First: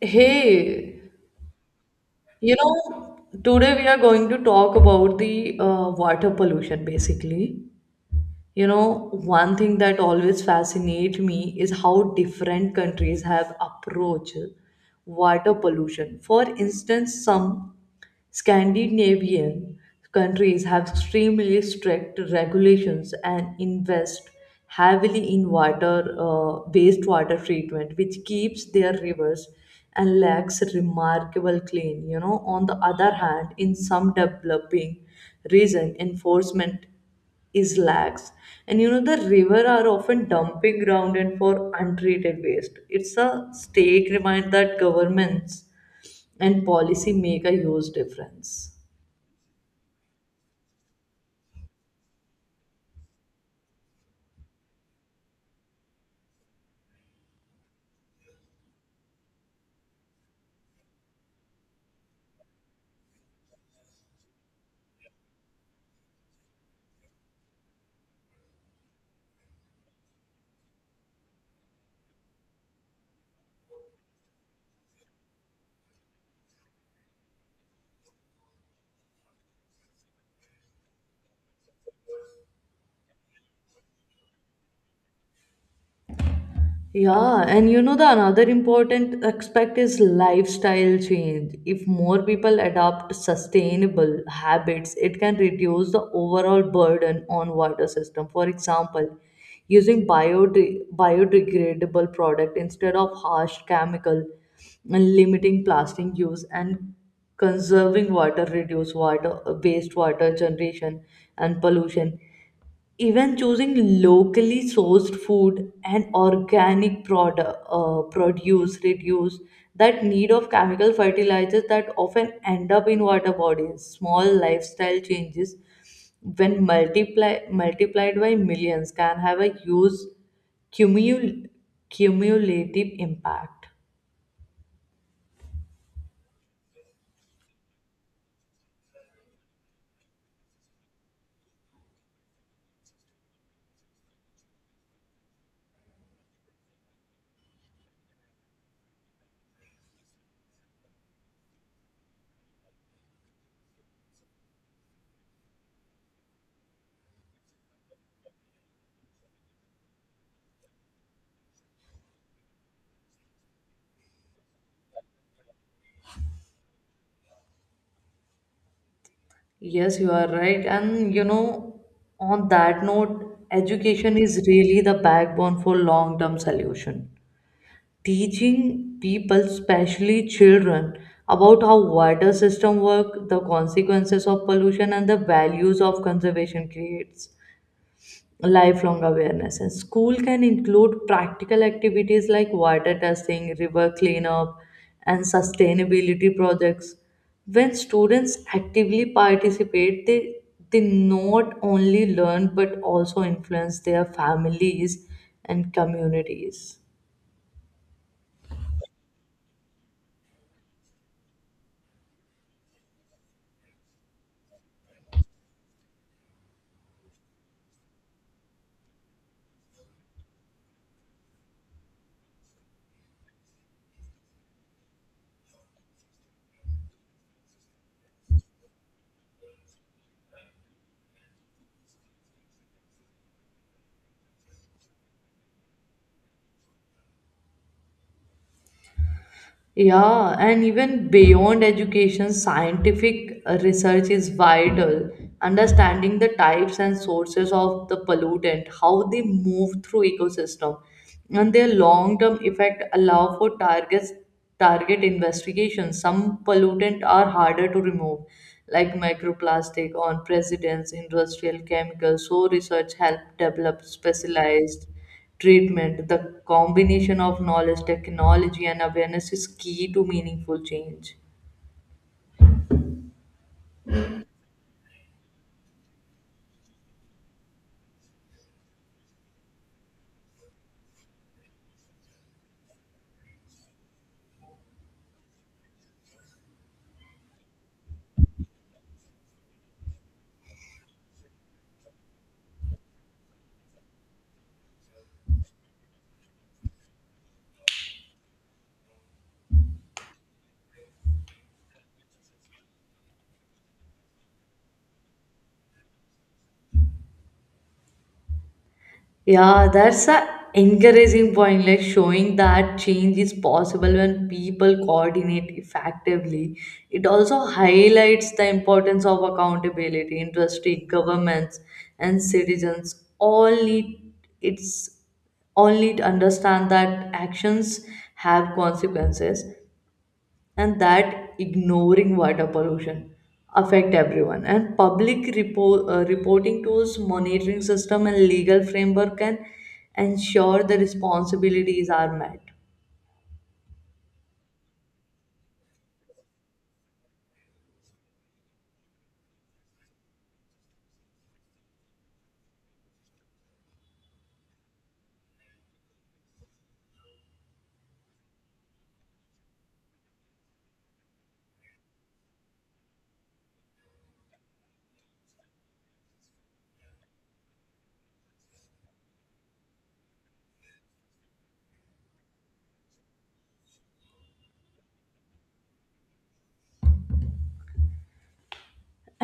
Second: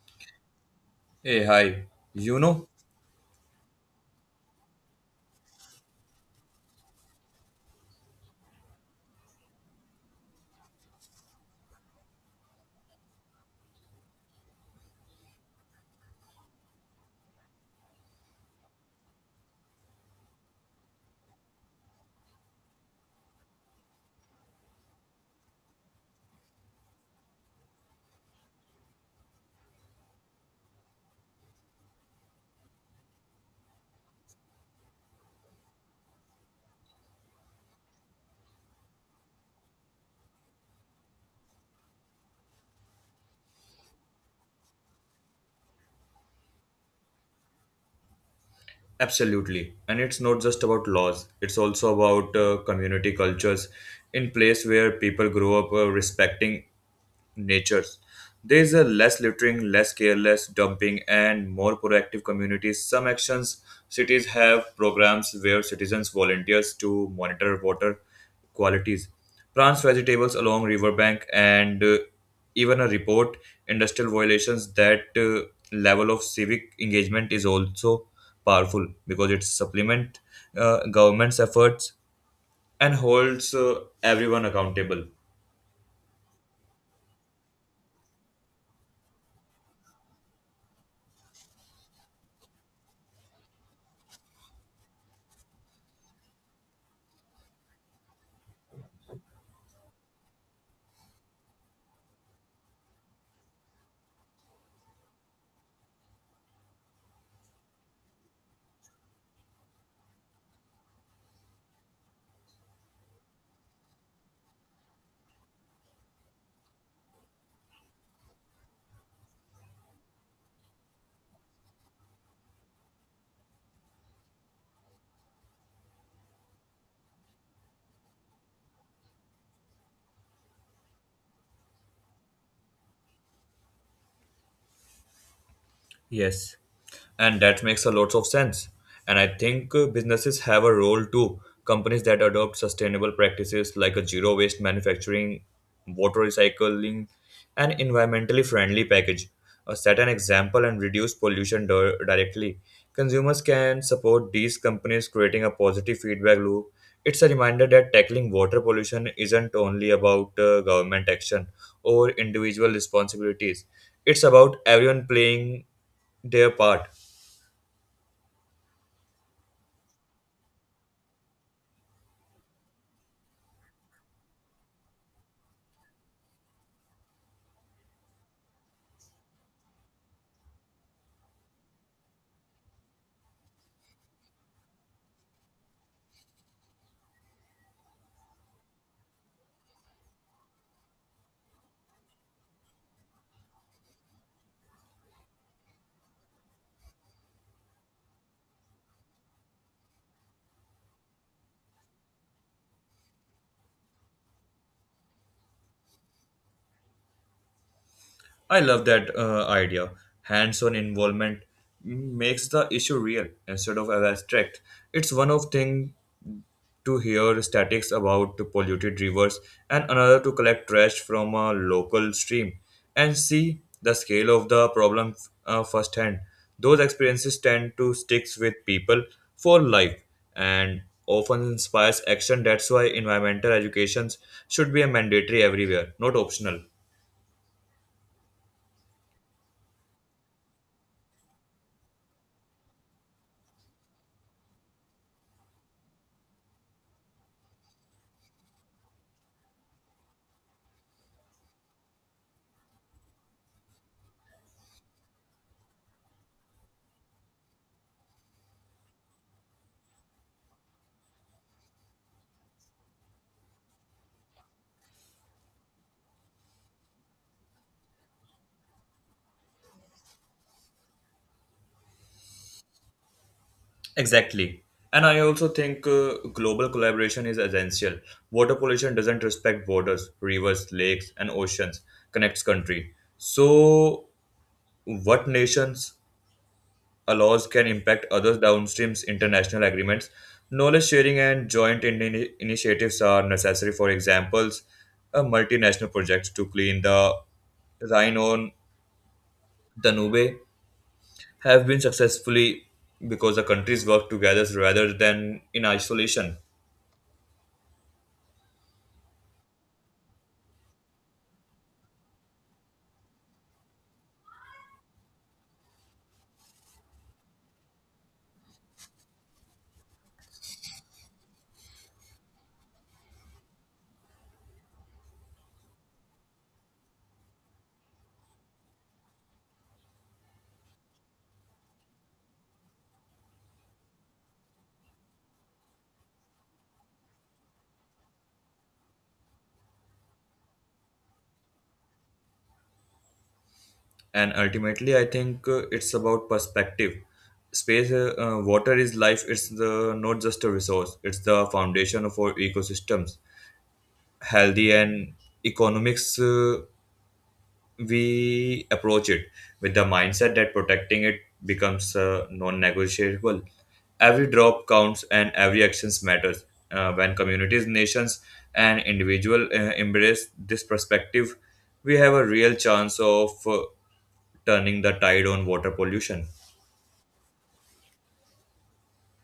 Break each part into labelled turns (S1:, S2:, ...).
S1: Hey,
S2: Hey, hi. You know,
S1: today we are going to talk about the water pollution basically. One thing that always fascinates me is how different countries have approached water pollution. For instance, some Scandinavian countries have extremely strict regulations and invest heavily in water based water treatment, which keeps their rivers and lakes remarkable clean. On the other hand, in some developing region, enforcement is lax and the river are often dumping ground and for untreated waste it's a stake remind that governments and policy make a huge difference.
S2: Absolutely. And it's not just about laws, it's also about community cultures in place where people grow up respecting natures. There is a less littering, less careless dumping, and more proactive communities. Some actions cities have programs where citizens volunteers to monitor water qualities, plants vegetables along riverbank, and even a report industrial violations. That level of civic engagement is also powerful because it supplement government's efforts and holds everyone accountable.
S1: Yeah, and the another important aspect is lifestyle change. If more people adopt sustainable habits, it can reduce the overall burden on water system. For example, using biodegradable product instead of harsh chemical and limiting plastic use and conserving water reduce water wastewater generation and pollution even choosing locally sourced food and organic produce reduce that need of chemical fertilizers that often end up in water bodies small lifestyle changes when multiplied by millions can have a huge cumul- cumulative impact.
S2: Yes, and that makes a lot of sense. And I think businesses have a role too. Companies that adopt sustainable practices like a zero waste manufacturing, water recycling, and environmentally friendly package set an example and reduce pollution directly. Consumers can support these companies, creating a positive feedback loop. It's a reminder that tackling water pollution isn't only about government action or individual responsibilities. It's about everyone playing their part.
S1: Yes, you are right. And on that note, education is really the backbone for long-term solution. Teaching people, especially children, about how water system work, the consequences of pollution, and the values of conservation creates lifelong awareness. And school can include practical activities like water testing, river cleanup, and sustainability projects. When students actively participate, they not only learn but also influence their families and communities.
S2: I love that idea. Hands on involvement makes the issue real instead of abstract. It's one of thing to hear statics about the polluted rivers and another to collect trash from a local stream and see the scale of the problem firsthand. Those experiences tend to stick with people for life and often inspires action. That's why environmental education should be a mandatory everywhere, not optional.
S1: Yeah, and even beyond education, scientific research is vital. Understanding the types and sources of the pollutant, how they move through ecosystem, and their long-term effect allow for target investigation. Some pollutant are harder to remove, like microplastic on presidents, industrial chemicals. So research help develop specialized treatment. The combination of knowledge, technology, and awareness is key to meaningful change.
S2: Exactly. And I also think global collaboration is essential. Water pollution doesn't respect borders, rivers, lakes, and oceans connects country. So, what nations allows can impact others downstreams international agreements. Knowledge sharing and joint initiatives are necessary. For examples, a multinational projects to clean the Rhine on Danube have been successfully because the countries work together rather than in isolation.
S1: Yeah, that's a encouraging point, like showing that change is possible when people coordinate effectively. It also highlights the importance of accountability. Industry, governments, and citizens it's all need to understand that actions have consequences and that ignoring water pollution affect everyone and public reporting tools monitoring system and legal framework can ensure the responsibilities are met.
S2: And ultimately I think it's about perspective space water is life, it's the not just a resource, it's the foundation for ecosystems healthy and economics. We approach it with the mindset that protecting it becomes non-negotiable. Every drop counts and every actions matters. When communities nations and individual embrace this perspective, we have a real chance of turning the tide on water pollution.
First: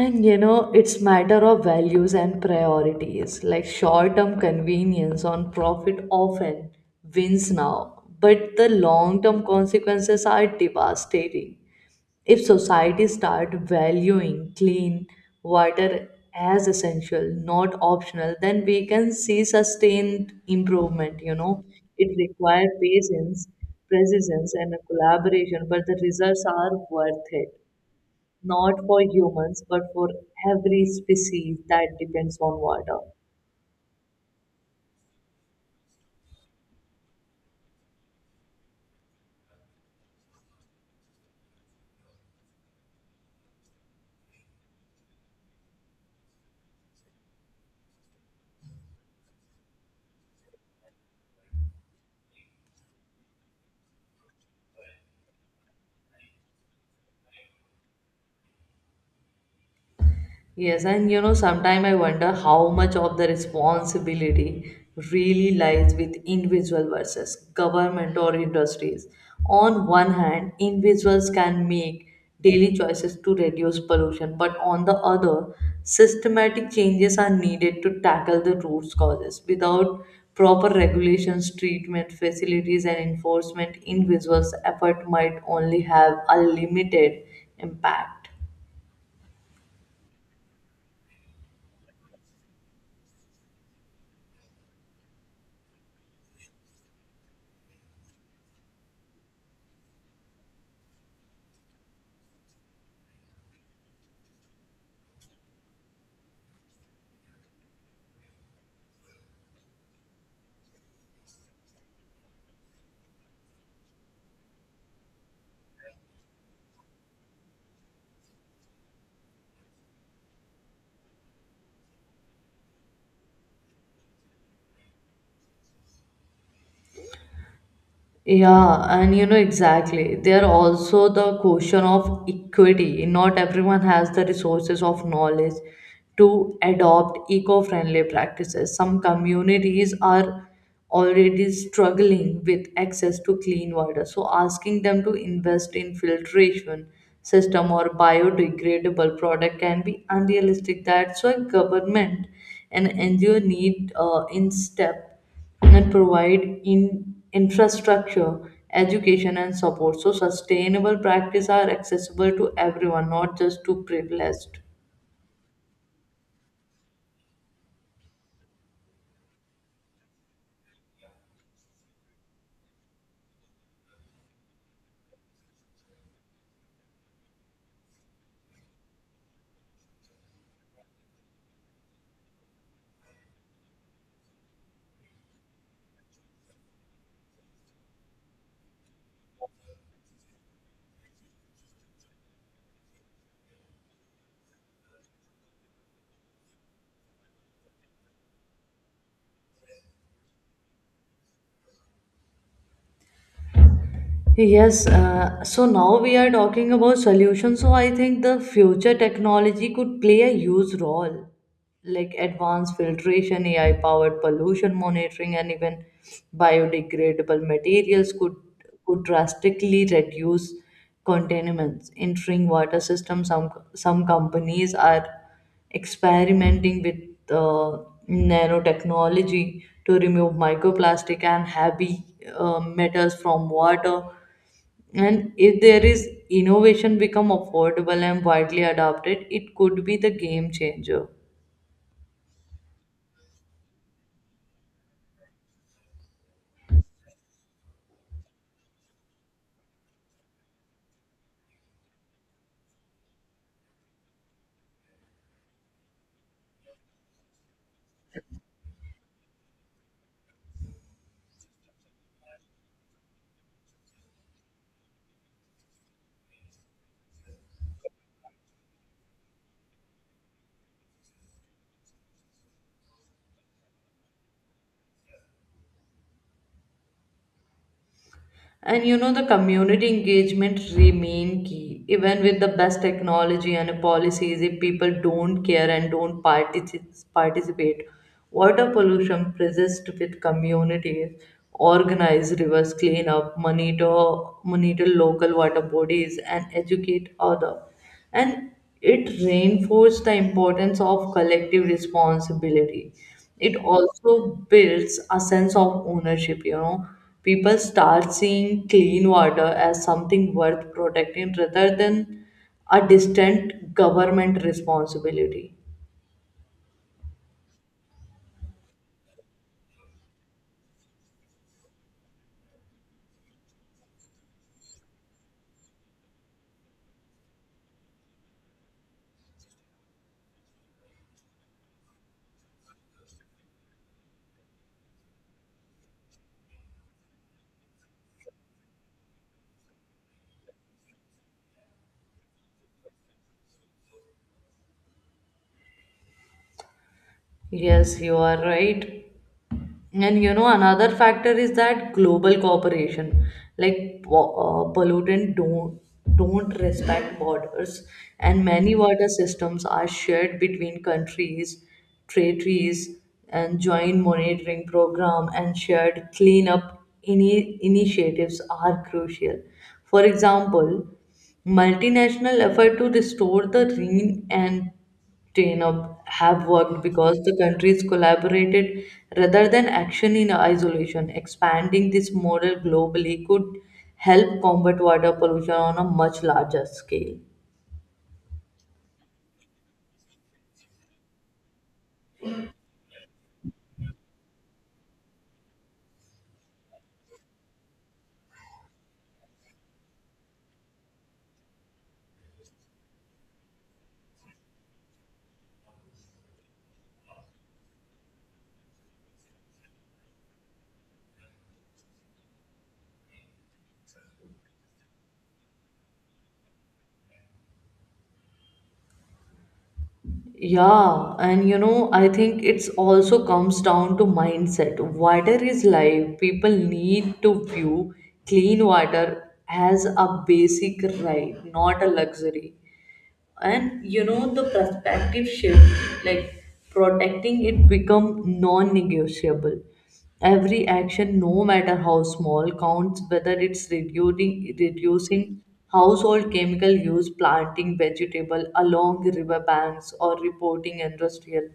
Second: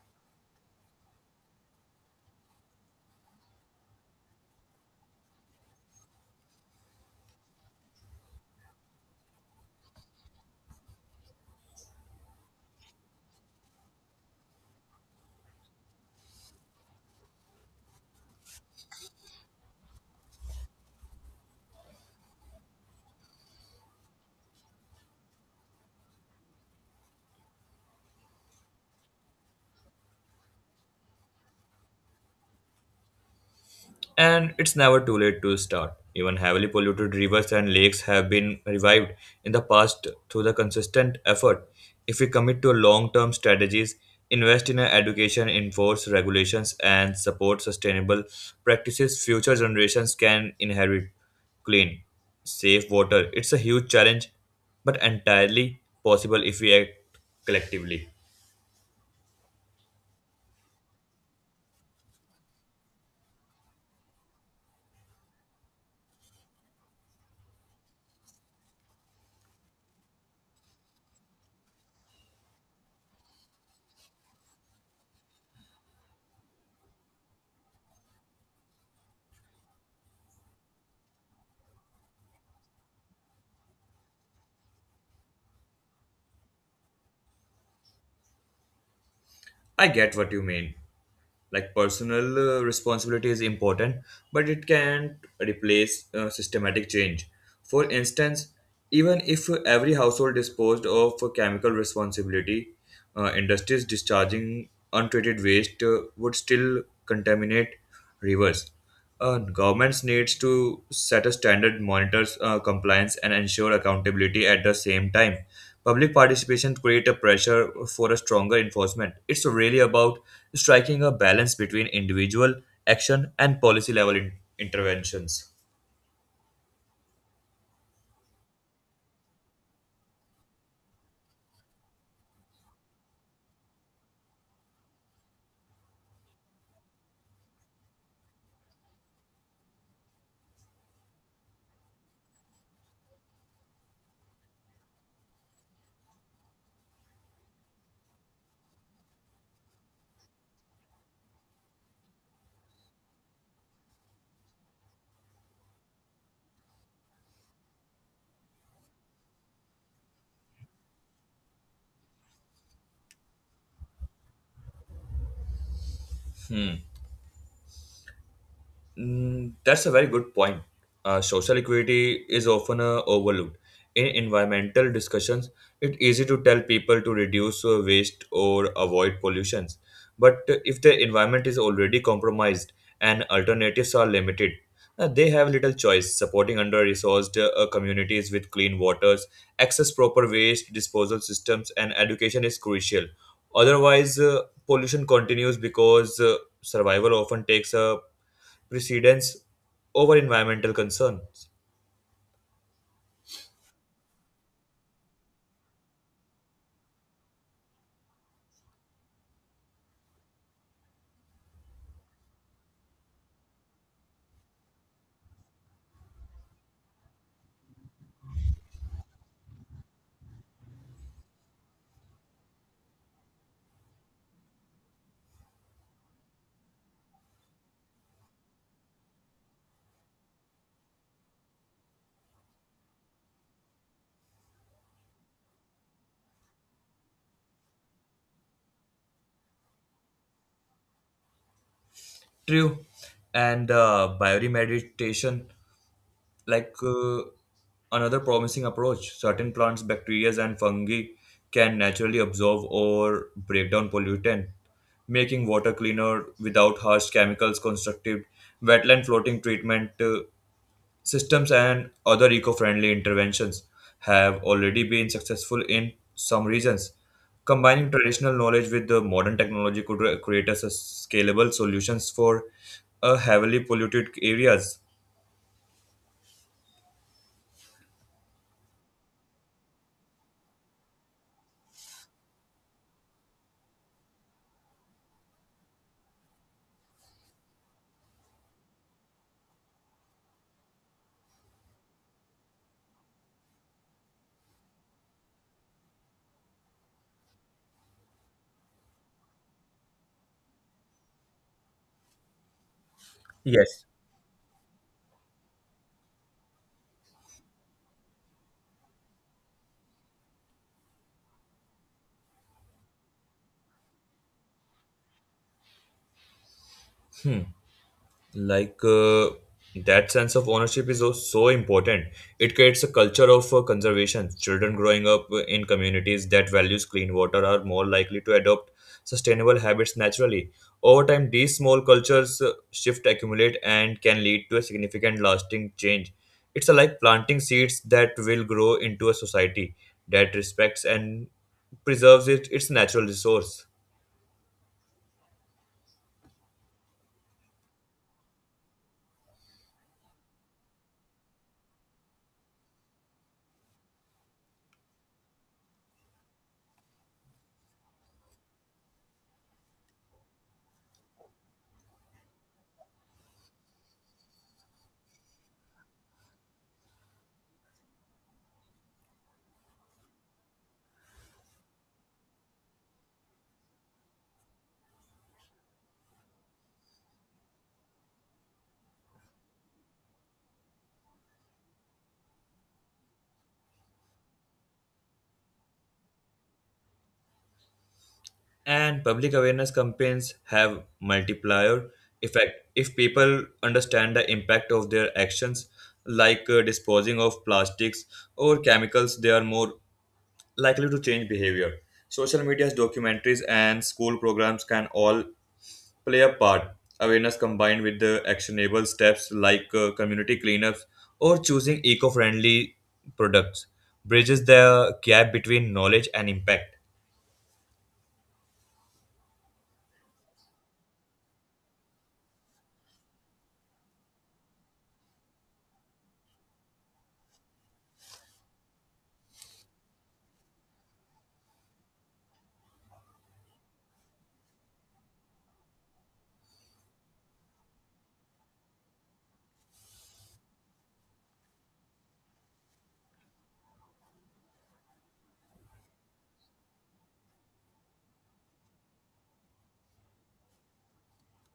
S1: And it's matter of values and priorities like short term convenience on profit often wins now but the long term consequences are devastating. If society start valuing clean water as essential, not optional, then we can see sustained improvement. It requires patience, persistence, and a collaboration, but the results are worth it. Not for humans, but for every species that depends on water.
S2: And it's never too late to start. Even heavily polluted rivers and lakes have been revived in the past through the consistent effort. If we commit to long term strategies, invest in education, enforce regulations, and support sustainable practices, future generations can inherit clean, safe water. It's a huge challenge, but entirely possible if we act collectively.
S1: Yes, and sometimes I wonder how much of the responsibility really lies with individual versus government or industries. On one hand, individuals can make daily choices to reduce pollution, but on the other, systematic changes are needed to tackle the root causes. Without proper regulations, treatment facilities, and enforcement, individuals' effort might only have a limited impact.
S2: I get what you mean. Like personal responsibility is important, but it can't replace systematic change. For instance, even if every household disposed of chemical responsibility, industries discharging untreated waste would still contaminate rivers. Governments needs to set a standard, monitors compliance, and ensure accountability at the same time. Public participation create a pressure for a stronger enforcement. It's really about striking a balance between individual action and policy level interventions.
S1: Yeah, and exactly. There are also the question of equity. Not everyone has the resources of knowledge to adopt eco-friendly practices. Some communities are already struggling with access to clean water. So asking them to invest in filtration system or biodegradable product can be unrealistic. That's why government and NGO need in step and provide in infrastructure, education, and support. So, sustainable practice are accessible to everyone, not just to privileged.
S2: Hmm. Mm, that's a very good point. Social equity is often overlooked. In environmental discussions, it's easy to tell people to reduce waste or avoid pollutions. But if the environment is already compromised and alternatives are limited, they have little choice. Supporting under resourced communities with clean waters, access proper waste disposal systems, and education is crucial. Otherwise, pollution continues because survival often takes a precedence over environmental concerns.
S1: Yes, so now we are talking about solutions. So I think the future technology could play a huge role, like advanced filtration, AI powered pollution monitoring, and even biodegradable materials could drastically reduce contaminants in drinking water systems. Some companies are experimenting with uh, nanotechnology to remove microplastic and heavy metals from water and if there is innovation become affordable and widely adopted it could be the game changer.
S2: True. And bioremediation, like another promising approach, certain plants, bacteria, and fungi can naturally absorb or break down pollutant, making water cleaner without harsh chemicals constructive. Wetland floating treatment systems and other eco-friendly interventions have already been successful in some regions. Combining traditional knowledge with the modern technology could create us a scalable solutions for heavily polluted areas.
S1: And the community engagement remain key even with the best technology and policies if people don't care and don't participate water pollution persists with communities organize rivers cleanup monitor local water bodies and educate others and it reinforced the importance of collective responsibility it
S2: Yes.
S1: also builds a sense of ownership people start seeing clean water as something worth protecting rather than a distant government responsibility.
S2: Like that sense of ownership is so important. It creates a culture of conservation. Children growing up in communities that values clean water are more likely to adopt sustainable habits naturally. Over time these small cultures shift accumulate and can lead to a significant lasting change. It's like planting seeds that will grow into a society that respects and preserves it, its natural resource.
S1: Yes you are right. And another factor is that global cooperation, like pollutant don't respect borders, and many water systems are shared between countries, treaties, and joint monitoring program and shared cleanup initiatives are crucial. For example, multinational effort to restore the Rhine and chain up have worked because the countries collaborated rather than action in isolation. Expanding this model globally could help combat water pollution on a much larger scale.
S2: And public awareness campaigns have multiplier effect. If people understand the impact of their actions, like disposing of plastics or chemicals, they are more likely to change behavior. Social media's documentaries and school programs can all play a part. Awareness combined with the actionable steps, like community cleanups or choosing eco-friendly products, bridges the gap between knowledge and impact.
S1: Yeah, and I think it's also comes down to mindset. Water is life. People need to view clean water as a basic right, not a luxury. And the perspective shift like protecting it become non-negotiable every action no matter how small counts whether it's reducing household chemical use planting vegetable along river banks or reporting industrial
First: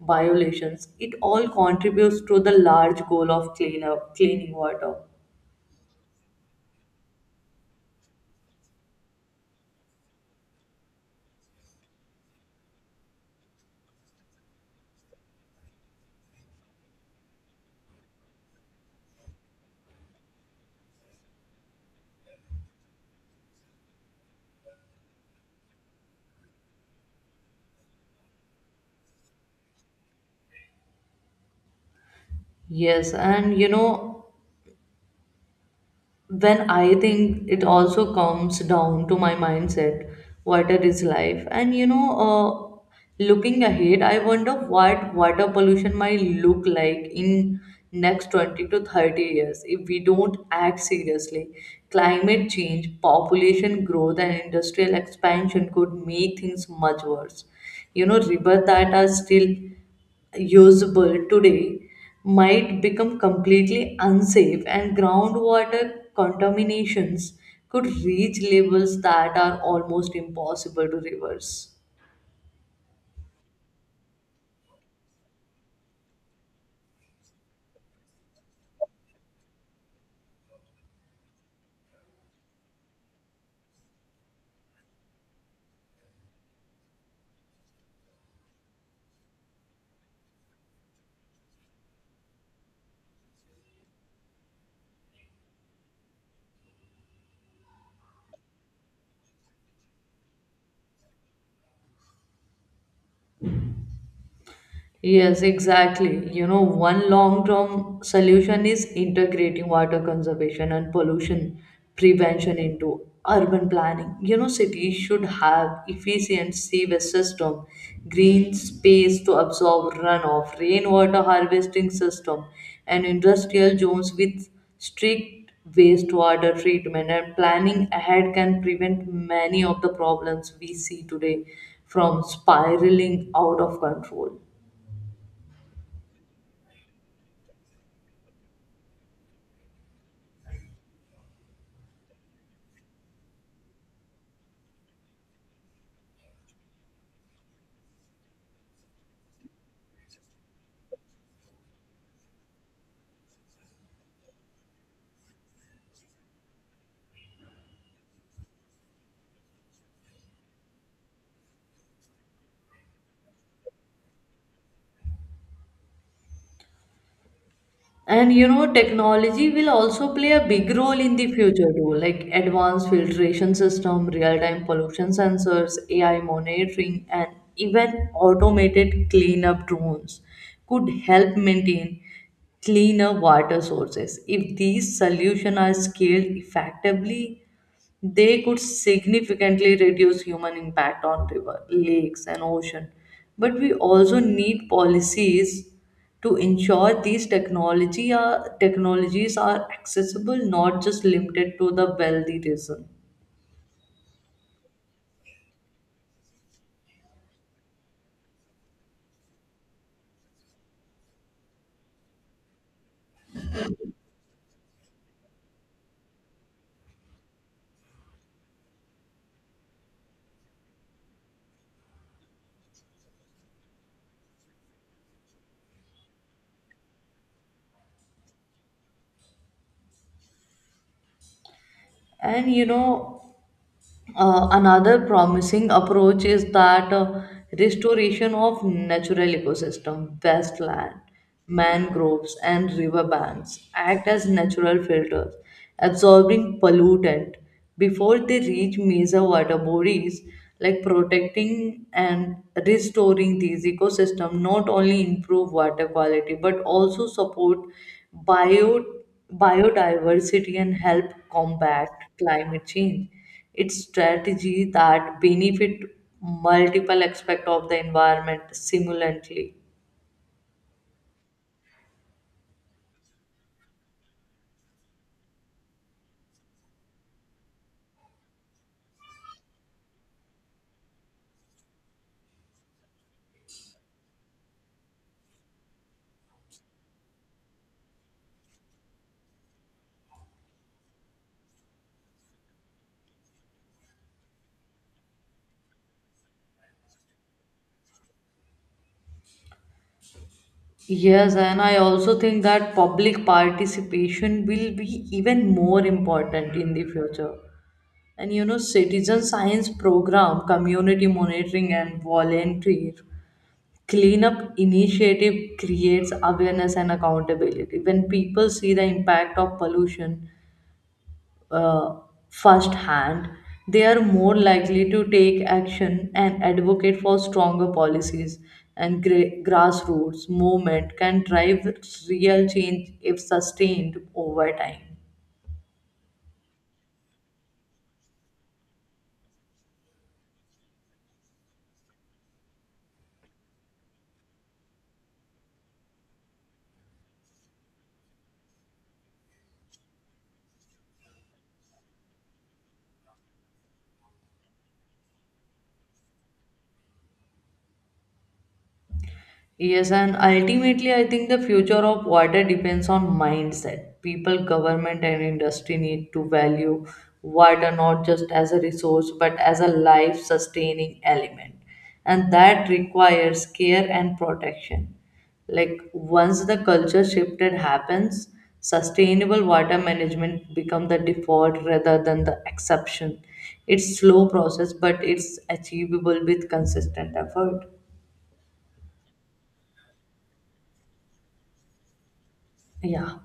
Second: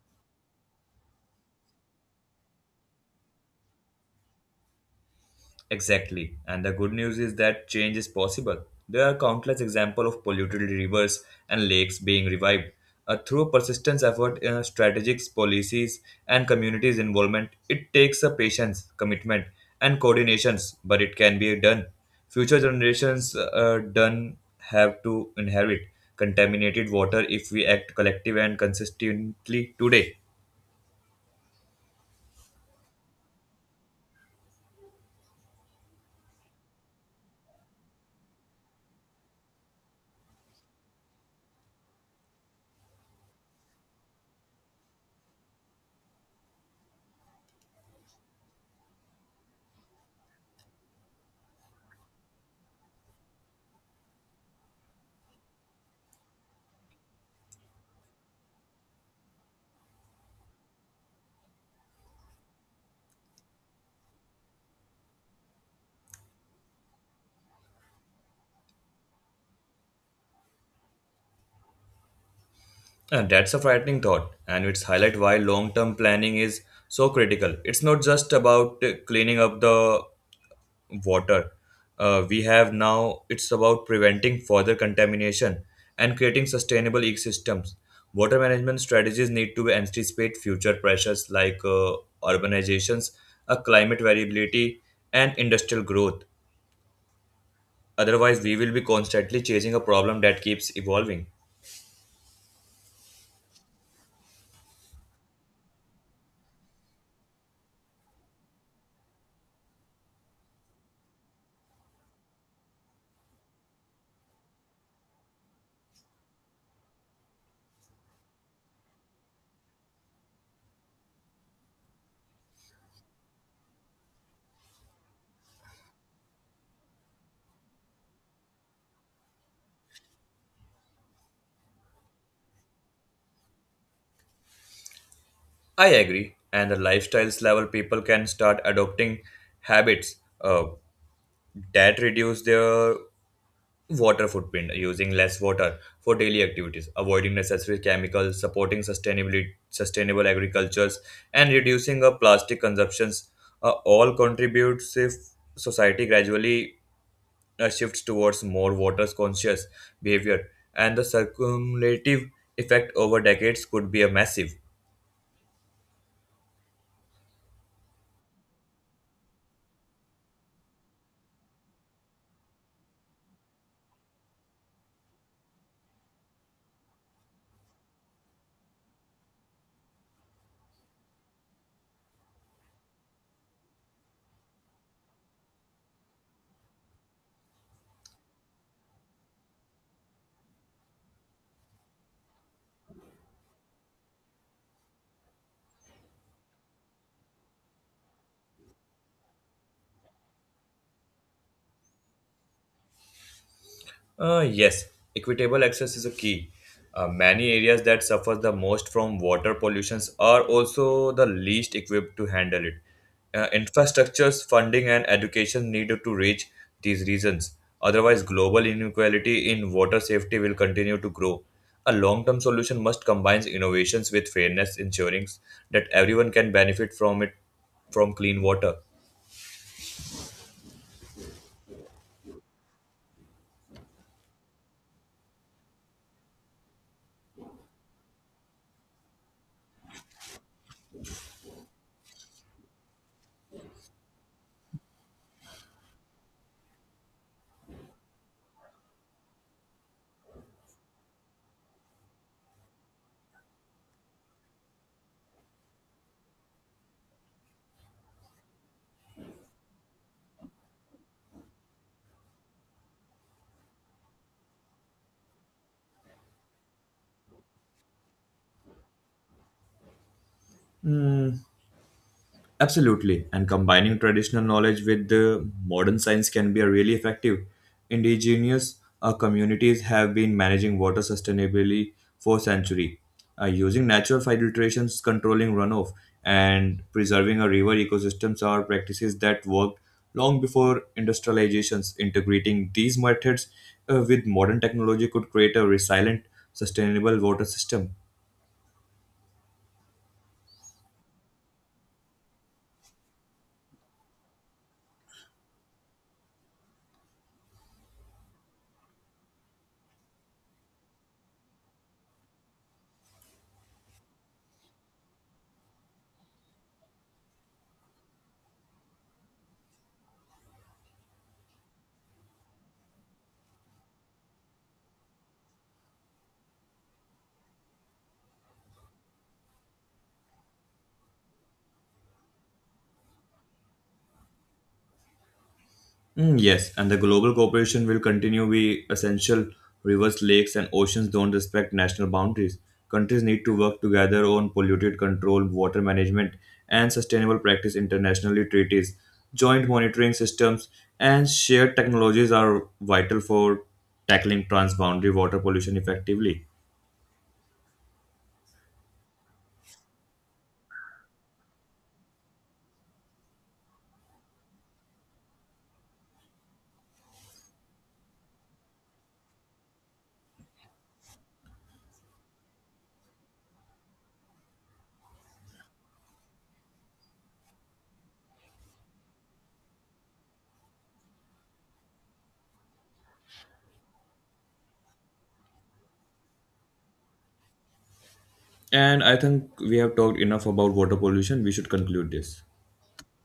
S1: violations it all contributes to the large goal of cleaning water.
S2: Exactly. And the good news is that change is possible. There are countless examples of polluted rivers and lakes being revived. Through persistent effort, strategic policies, and communities' involvement, it takes a patience, commitment, and coordinations, but it can be done. Future generations done have to inherit contaminated water if we act collective and consistently today.
S1: Yes, and when I think it also comes down to my mindset, water is life. And looking ahead, I wonder what water pollution might look like in next 20 to 30 years if we don't act seriously. Climate change, population growth, and industrial expansion could make things much worse. Rivers that are still usable today might become completely unsafe and groundwater contaminations could reach levels that are almost impossible to reverse.
S2: And that's a frightening thought, and it's highlight why long-term planning is so critical. It's not just about cleaning up the water we have now. It's about preventing further contamination and creating sustainable ecosystems. Water management strategies need to anticipate future pressures, like urbanizations, climate variability, and industrial growth. Otherwise, we will be constantly chasing a problem that keeps evolving.
S1: Yes, exactly. One long-term solution is integrating water conservation and pollution prevention into urban planning. Cities should have efficient sewage system, green space to absorb runoff, rainwater harvesting system, and industrial zones with strict wastewater treatment and planning ahead can prevent many of the problems we see today from spiraling out of control.
S2: I agree, and the lifestyles level people can start adopting habits that reduce their water footprint, using less water for daily activities, avoiding necessary chemicals, supporting sustainability, sustainable agricultures, and reducing plastic consumptions. All contributes if society gradually shifts towards more water conscious behavior, and the cumulative effect over decades could be a massive.
S1: And technology will also play a big role in the future too, like advanced filtration system, real-time pollution sensors, AI monitoring, and even automated cleanup drones could help maintain cleaner water sources. If these solutions are scaled effectively, they could significantly reduce human impact on river, lakes, and ocean. But we also need policies to ensure these technologies are accessible, not just limited to the wealthy region.
S2: Yes, equitable access is a key. Many areas that suffer the most from water pollutions are also the least equipped to handle it. Infrastructures, funding, and education needed to reach these regions. Otherwise, global inequality in water safety will continue to grow. A long term solution must combine innovations with fairness, ensuring that everyone can benefit from it, from clean water.
S1: And another promising approach is that restoration of natural ecosystem, wasteland, mangroves, and riverbanks act as natural filters, absorbing pollutant before they reach major water bodies. Like protecting and restoring these ecosystems not only improve water quality but also support bio biodiversity and help combat climate change it's strategy that benefit multiple aspects of the environment simultaneously.
S2: Hmm. Absolutely, and combining traditional knowledge with the modern science can be a really effective. Indigenous communities have been managing water sustainably for centuries, using natural filtrations, controlling runoff, and preserving a river ecosystems are practices that worked long before industrializations. Integrating these methods with modern technology could create a resilient, sustainable water system.
S1: Yes, and I also think that public participation will be even more important in the future. And citizen science program, community monitoring, and volunteer cleanup initiative creates awareness and accountability. When people see the impact of pollution, uh, firsthand, they are more likely to take action and advocate for stronger policies. And grassroots movement can drive real change if sustained over time.
S2: Mm, yes, and the global cooperation will continue be essential. Rivers, lakes, and oceans don't respect national boundaries. Countries need to work together on polluted control, water management, and sustainable practice internationally treaties. Joint monitoring systems and shared technologies are vital for tackling transboundary water pollution effectively.
S1: Yes, and ultimately, I think the future of water depends on mindset. People, government, and industry need to value water not just as a resource but as a life sustaining element. And that requires care and protection. Like, once the culture shifted happens, sustainable water management become the default rather than the exception. It's slow process, but it's achievable with consistent effort.
S2: And I think we have talked enough about water pollution. We should conclude this.
S1: Yeah.